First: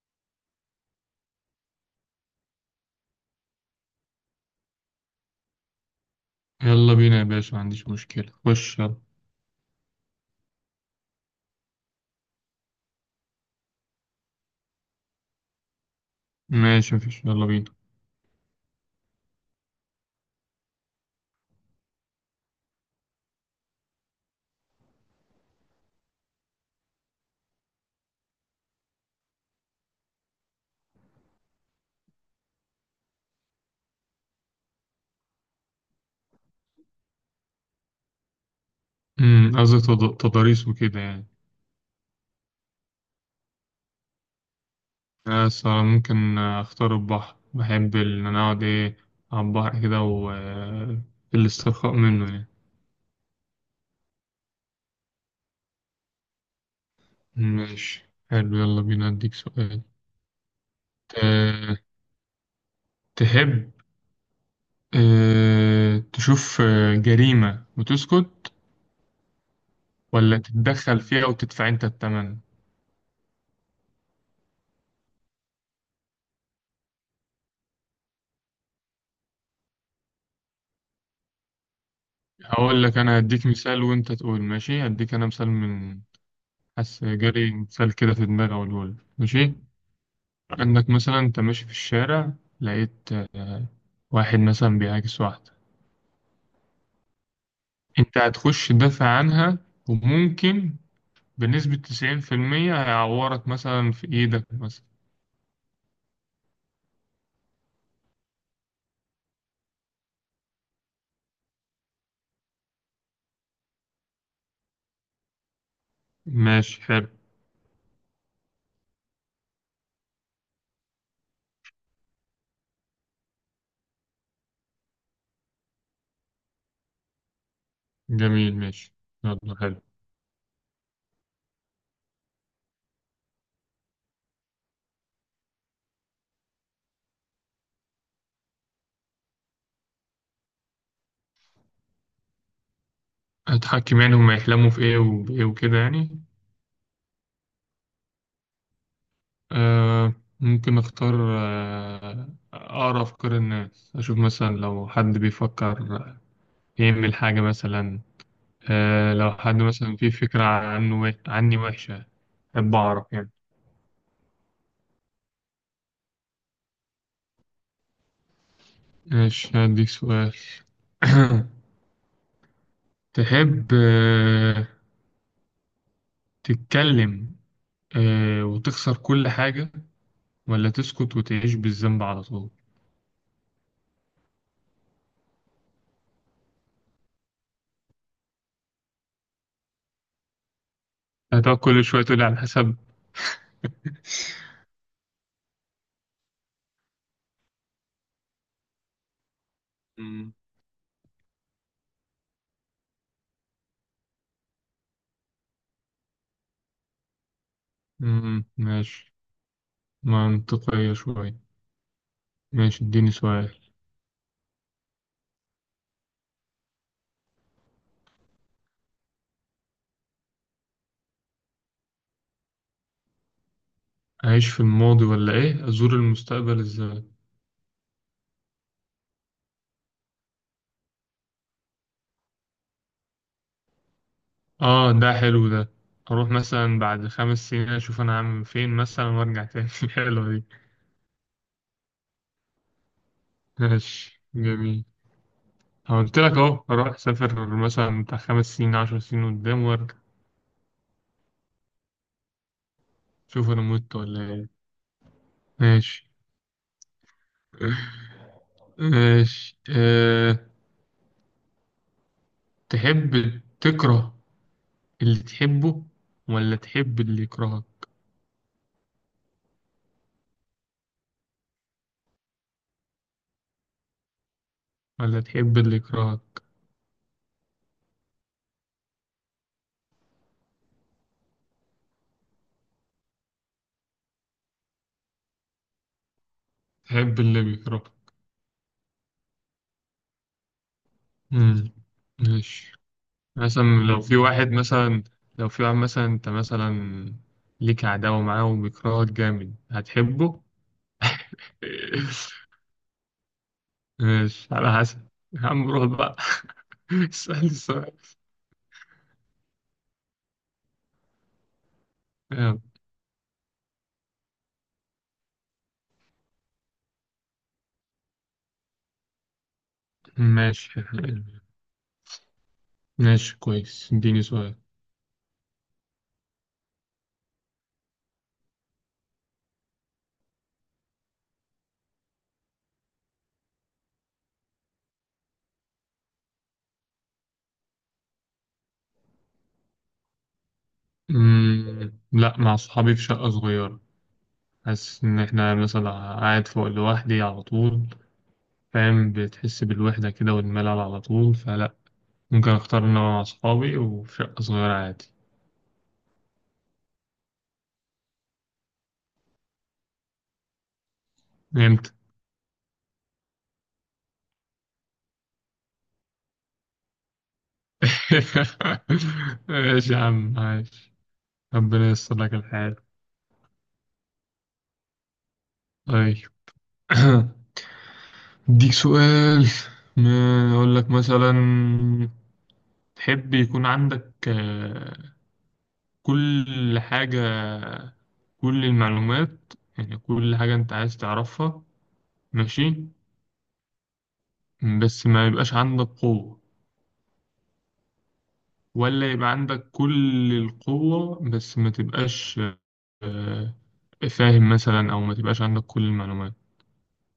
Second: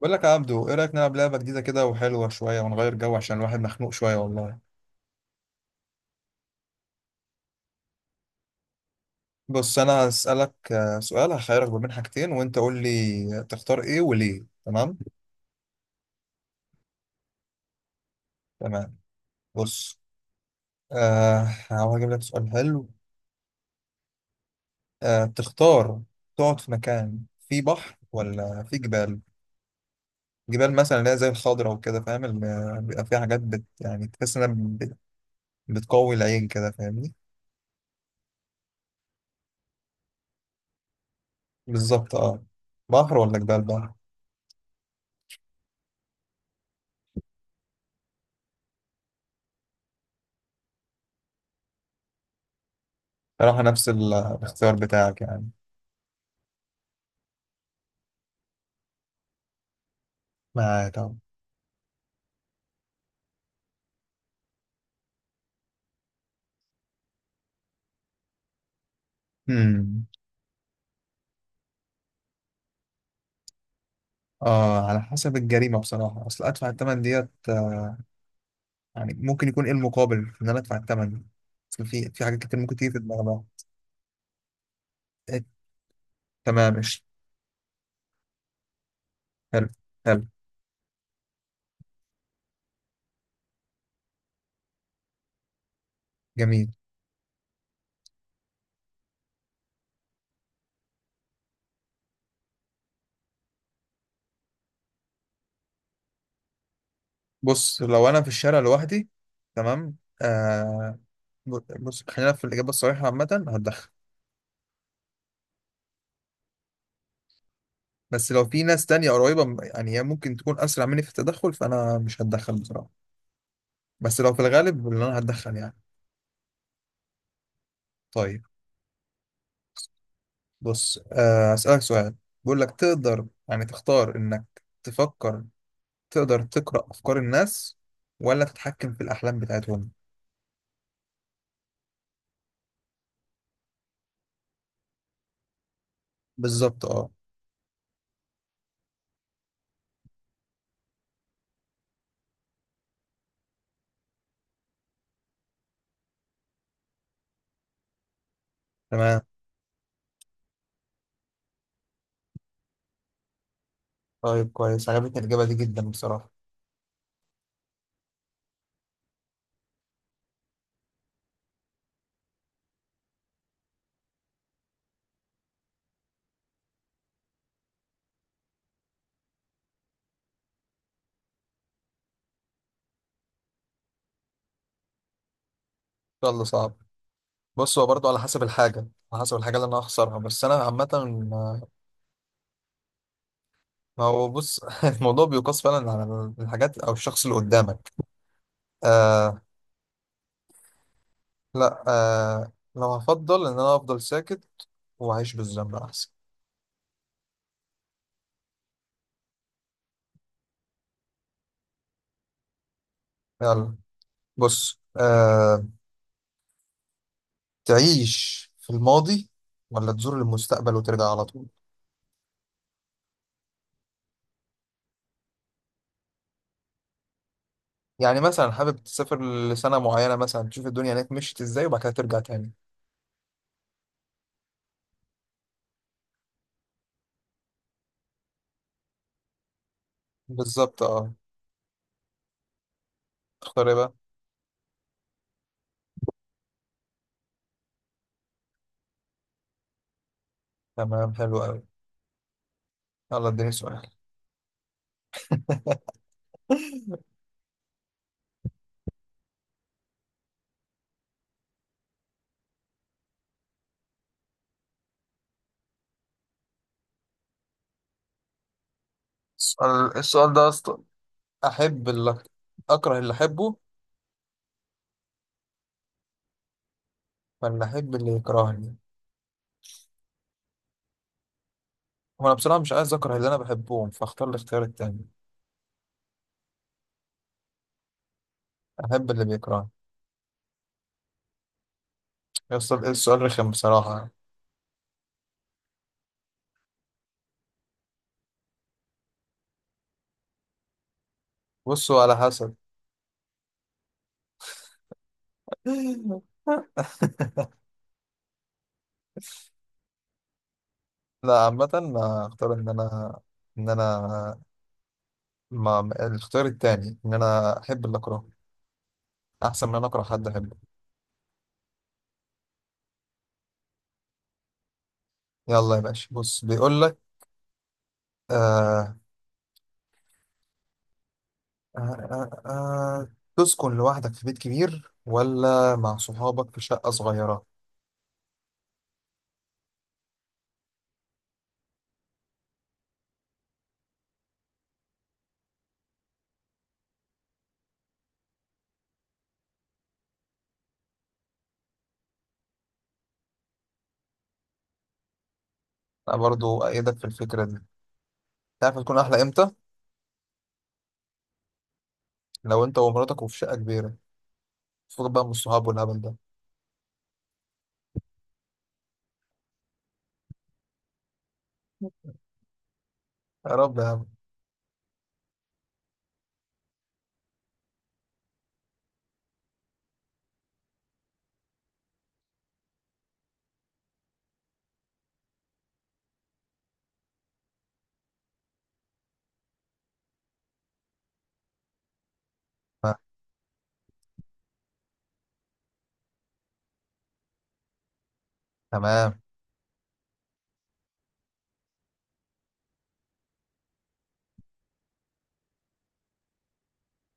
بقول لك يا عبدو، ايه رايك نلعب لعبه جديده كده وحلوه شويه ونغير جو عشان الواحد مخنوق شويه والله. يلا بينا يا باشا، ما عنديش مشكلة. خش يلا. بص انا هسالك سؤال، هخيرك ما بين حاجتين وانت قول لي تختار ايه وليه. تمام ماشي، مفيش، يلا بينا. تمام. بص، هحاول اجيب لك سؤال حلو. آه، تختار تقعد في مكان فيه بحر ولا فيه جبال. جبال مثلا اللي هي زي الخضره وكده، فاهم؟ اللي بيبقى فيها حاجات بت تحس انها بتقوي العين، كده فاهمني؟ قصدي تضاريس وكده يعني. بالظبط اه. بحر ولا جبال؟ بحر. بس ممكن اختار البحر. بحب ان انا اقعد ايه على البحر كده و الاسترخاء منه يعني. صراحه نفس الاختيار بتاعك يعني. ماشي حلو، يلا بينا اديك سؤال. ما ت- طب. تحب تشوف جريمة وتسكت امم، ولا تتدخل فيها وتدفع انت الثمن؟ اه على حسب الجريمه بصراحه، اصل ادفع الثمن ديت يعني ممكن يكون ايه المقابل في ان انا ادفع الثمن. اصل في حاجات كتير ممكن هقول تيجي في لك انا دماغنا. هديك مثال وانت تقول ماشي. هديك انا إيه، مثال من، تمام، حاسس مش جالي مثال كده في دماغي أقوله لك، ماشي. حلو. حلو. عندك مثلا أنت ماشي في الشارع، لقيت واحد مثلا بيعاكس واحدة، جميل. أنت هتخش تدافع عنها وممكن بنسبة 90% هيعورك مثلا في إيدك مثلا. بص لو انا في الشارع لوحدي، تمام، آه، بص خلينا في الاجابه الصريحه، عامه هتدخل. ماشي حلو. بس لو في ناس تانية قريبة يعني هي ممكن تكون أسرع مني في التدخل، فأنا مش هتدخل بصراحة. بس لو في الغالب اللي أنا هتدخل يعني. طيب. جميل ماشي. يلا حلو. بص، هسألك سؤال. بقول لك تقدر يعني تختار إنك تفكر، تقدر تقرأ أفكار الناس ولا تتحكم في الأحلام بتاعتهم؟ هتحكم يعني هما يحلموا في إيه وإيه وكده يعني؟ بالظبط اه. آه. ممكن أختار أقرأ أفكار الناس، أشوف مثلا لو حد بيفكر يعمل حاجة مثلا. آه تمام. لو حد مثلا فيه فكرة عنه عني وحشة، أحب أعرف يعني. طيب كويس، عجبتني الإجابة دي جدا بصراحة. ماشي، هديك سؤال. تحب آه تتكلم وتخسر كل حاجة، ولا تسكت وتعيش بالذنب على طول؟ يلا صعب. بص هو برضه على حسب الحاجة، على حسب الحاجة اللي أنا هخسرها، بس أنا عامة هتقعد كل شوية تقولي على حسب. ما هو بص الموضوع بيقاس فعلا على الحاجات أو الشخص اللي قدامك. آه. مم. لا آه، لو هفضل إن أنا أفضل ساكت وأعيش بالذنب أحسن. مم، ماشي، منطقية شوية. ماشي اديني سؤال. يلا. بص آه، تعيش في الماضي ولا تزور المستقبل وترجع على طول؟ أعيش في الماضي ولا إيه؟ أزور المستقبل إزاي؟ يعني مثلا حابب تسافر لسنة معينة مثلا، تشوف الدنيا هناك مشيت ازاي، وبعد كده ترجع تاني. اه ده حلو ده. اروح مثلا بعد 5 سنين اشوف انا عامل فين مثلا وارجع تاني. حلوة دي. بالظبط اه. تختار ايه بقى؟ ماشي جميل. قلت لك اهو، اروح اسافر مثلا بتاع 5 سنين 10 سنين قدام وارجع. تمام حلو قوي. يلا شوف اديني انا سؤال. مت ولا ايه. ماشي. ماشي. تحب تكره اللي تحبه، ولا تحب اللي يكرهك؟ السؤال، السؤال ده اصلا، احب اللي، اكره اللي احبه ولا تحب اللي يكرهك. ولا احب اللي يكرهني؟ وانا بصراحة مش عايز اكره اللي انا بحبهم، فاختار الاختيار التاني. تحب اللي بيكرهك. احب اللي بيكرهني. مم. ماشي. يوصل السؤال رخم مثلا لو بصراحة. في واحد مثلا، انت مثلا ليك عداوة معاه وبيكرهك جامد، هتحبه؟ بصوا على حسب. ماشي، على حسب. يا عم روح بقى. اسأل السؤال. لا عامة، ما اختار يلا. ان انا، ان انا، الاختيار التاني، ان انا احب اللي اكرهه احسن من ان انا اكره حد احبه. ماشي. ماشي كويس، اديني سؤال. يلا يا باشا، بص بيقول لك، آه آه آه آه، تسكن لوحدك في بيت كبير ولا مع صحابك في شقة صغيرة؟ مم. لا مع صحابي في شقة صغيرة. حاسس إن إحنا مثلا قاعد فوق لوحدي على طول، فاهم؟ بتحس بالوحدة كده والملل على طول، فلا، ممكن أختار إن أنا مع صحابي وفي شقة صغيرة عادي. انا برضو ايدك في الفكرة دي. تعرف تكون احلى امتى؟ إمتى؟ لو انت ومراتك وفي شقة كبيرة، فوق بقى من الصحاب والهبل ده. ماشي يا عم عايش، ربنا ييسر لك الحال. يا رب يا عم. طيب. اديك سؤال. ما اقول لك مثلا، تحب يكون عندك كل حاجة، كل المعلومات، يعني كل حاجة انت عايز تعرفها، ماشي، آه، بس ما يبقاش عندك قوة، ولا تمام. يبقى عندك كل القوة بس ما تبقاش آه، فاهم؟ مثلا او ما تبقاش عندك كل المعلومات.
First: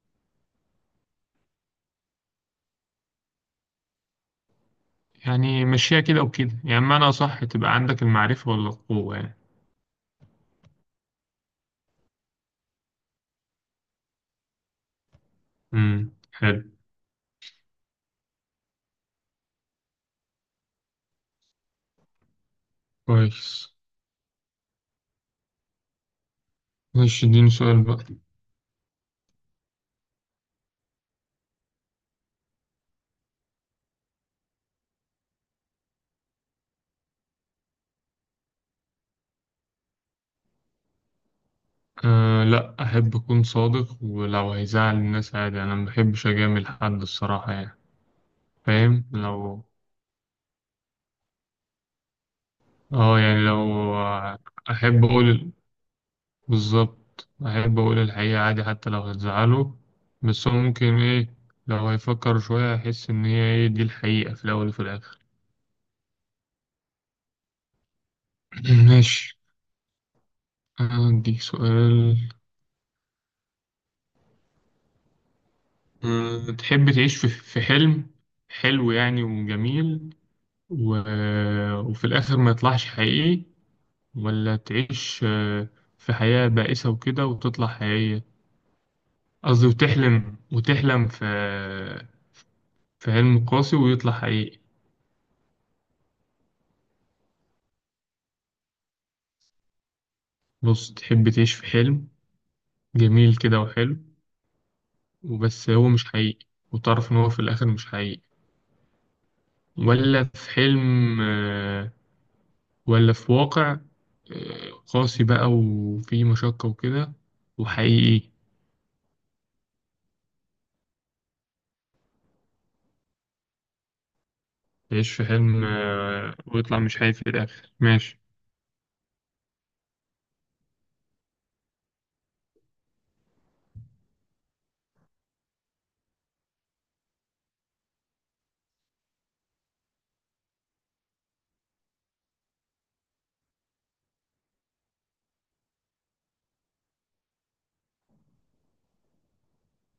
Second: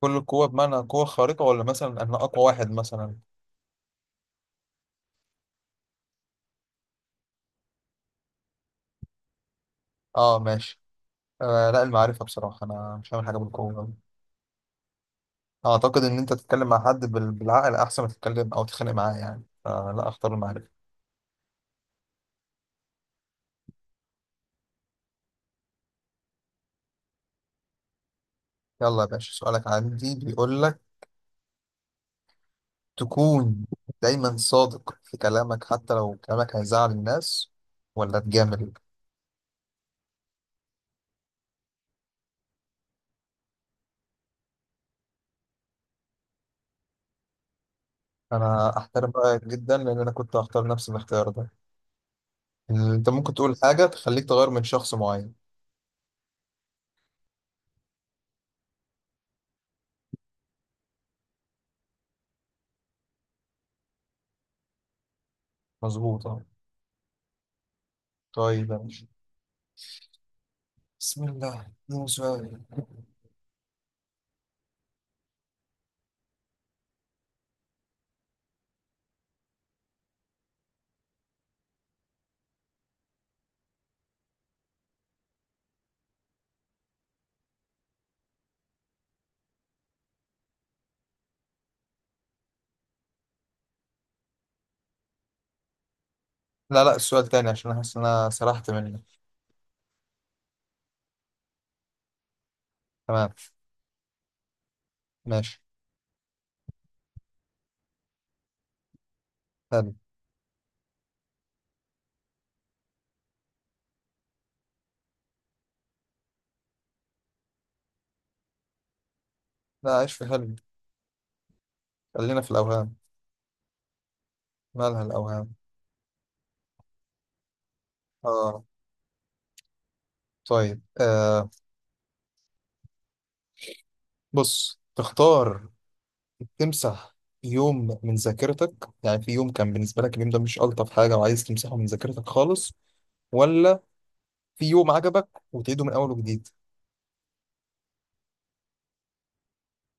كل القوة بمعنى قوة خارقة، ولا مثلا انا اقوى واحد مثلا؟ يعني مشيها كده وكده يعني، معنى صح تبقى عندك المعرفة ولا القوة يعني. اه ماشي. آه لا، المعرفة بصراحة. أنا مش هعمل حاجة بالقوة، أعتقد إن أنت حلو، تتكلم مع حد بالعقل أحسن ما تتكلم أو تتخانق معاه يعني، فلا أختار المعرفة. كويس. ماشي اديني سؤال بقى. يلا يا باشا، سؤالك عندي بيقول لك، تكون دايما صادق في كلامك حتى لو كلامك هيزعل الناس، ولا تجامل؟ أه لا، أحب أكون صادق ولو هيزعل الناس عادي، أنا ما بحبش أجامل حد الصراحة يعني. أنا فاهم؟ أحترم رأيك لو، جدا، لأن أنا كنت هختار نفس الاختيار ده. إن أنت اه ممكن يعني تقول حاجة لو، تخليك تغير من شخص أحب معين. أقول، بالظبط أحب أقول الحقيقة عادي حتى لو هتزعله. بس هو ممكن إيه، لو هيفكر شوية هيحس إن هي إيه دي الحقيقة، في الأول وفي الآخر. مظبوط أه. طيب يا باشا. ماشي، بسم عندي الله ده سؤال. سؤال. أه، تحب تعيش في حلم حلو يعني وجميل و... وفي الآخر ما يطلعش حقيقي، ولا تعيش في حياة بائسة وكده وتطلع حقيقية؟ قصدي وتحلم، وتحلم في في حلم قاسي ويطلع حقيقي. لا لا السؤال تاني، عشان أحس إن أنا سرحت منك. بص، تحب تعيش في حلم تمام. جميل كده وحلو، ماشي. وبس هو مش حقيقي، وتعرف إن هو في الآخر مش حقيقي، حلو. ولا في حلم ولا في واقع قاسي بقى وفيه مشقة وكده وحقيقي؟ لا عيش في حلو، خلينا في الأوهام، مالها يعيش في الأوهام. حلم ويطلع مش حقيقي في الآخر، ماشي. آه. طيب آه، بص تختار تمسح يوم من ذاكرتك، يعني في يوم كان بالنسبة لك اليوم ده مش ألطف حاجة وعايز تمسحه من ذاكرتك خالص، ولا في يوم عجبك وتعيده من أول وجديد؟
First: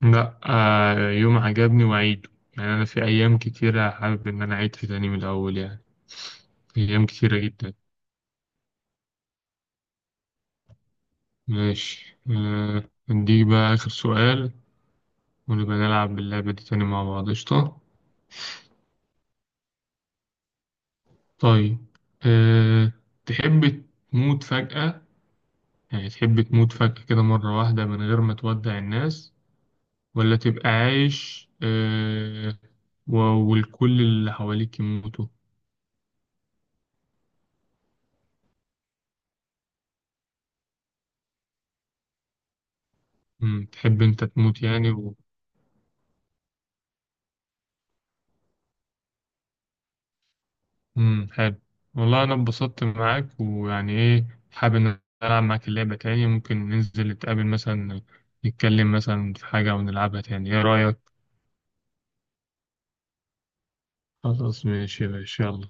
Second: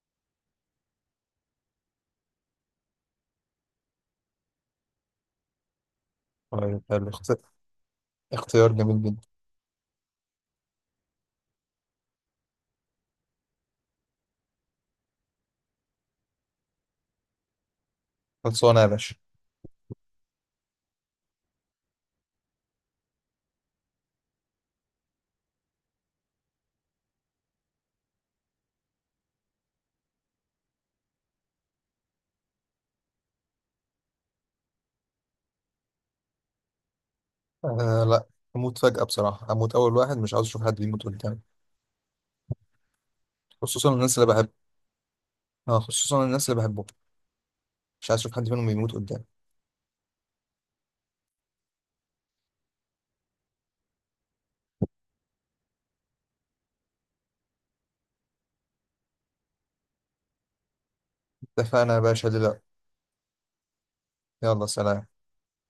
لأ يوم عجبني وأعيده، يعني أنا في أيام كتيرة حابب إن أنا أعيد في تاني من الأول يعني، طيب أيام حلو، كتيرة جدا. اختيار جميل جدا. ماشي نديك بقى آخر سؤال، ونبقى نلعب اللعبة دي تاني مع بعض، قشطة. خلصانة يا باشا. طيب. أه... تحب تموت فجأة، يعني تحب تموت فجأة كده مرة واحدة من غير ما تودع الناس، ولا تبقى عايش و- والكل اللي حواليك يموتوا؟ آه لا، أموت فجأة بصراحة، أموت أول واحد، مش عاوز أشوف حد بيموت قدامي. مم. خصوصا تحب الناس انت اللي بحب. تموت يعني آه خصوصا الناس اللي بحبهم، مش عايز أشوف حد منهم بيموت قدامي. مم. حلو. والله انا اتبسطت معاك، ويعني ايه، حابب ان العب معاك اللعبة تاني، ممكن ننزل نتقابل مثلا نتكلم مثلا في حاجة ونلعبها تاني، ايه رأيك؟ اتفقنا يا باشا دلوقتي. يلا خلاص ماشي سلام. يا باشا، يلا.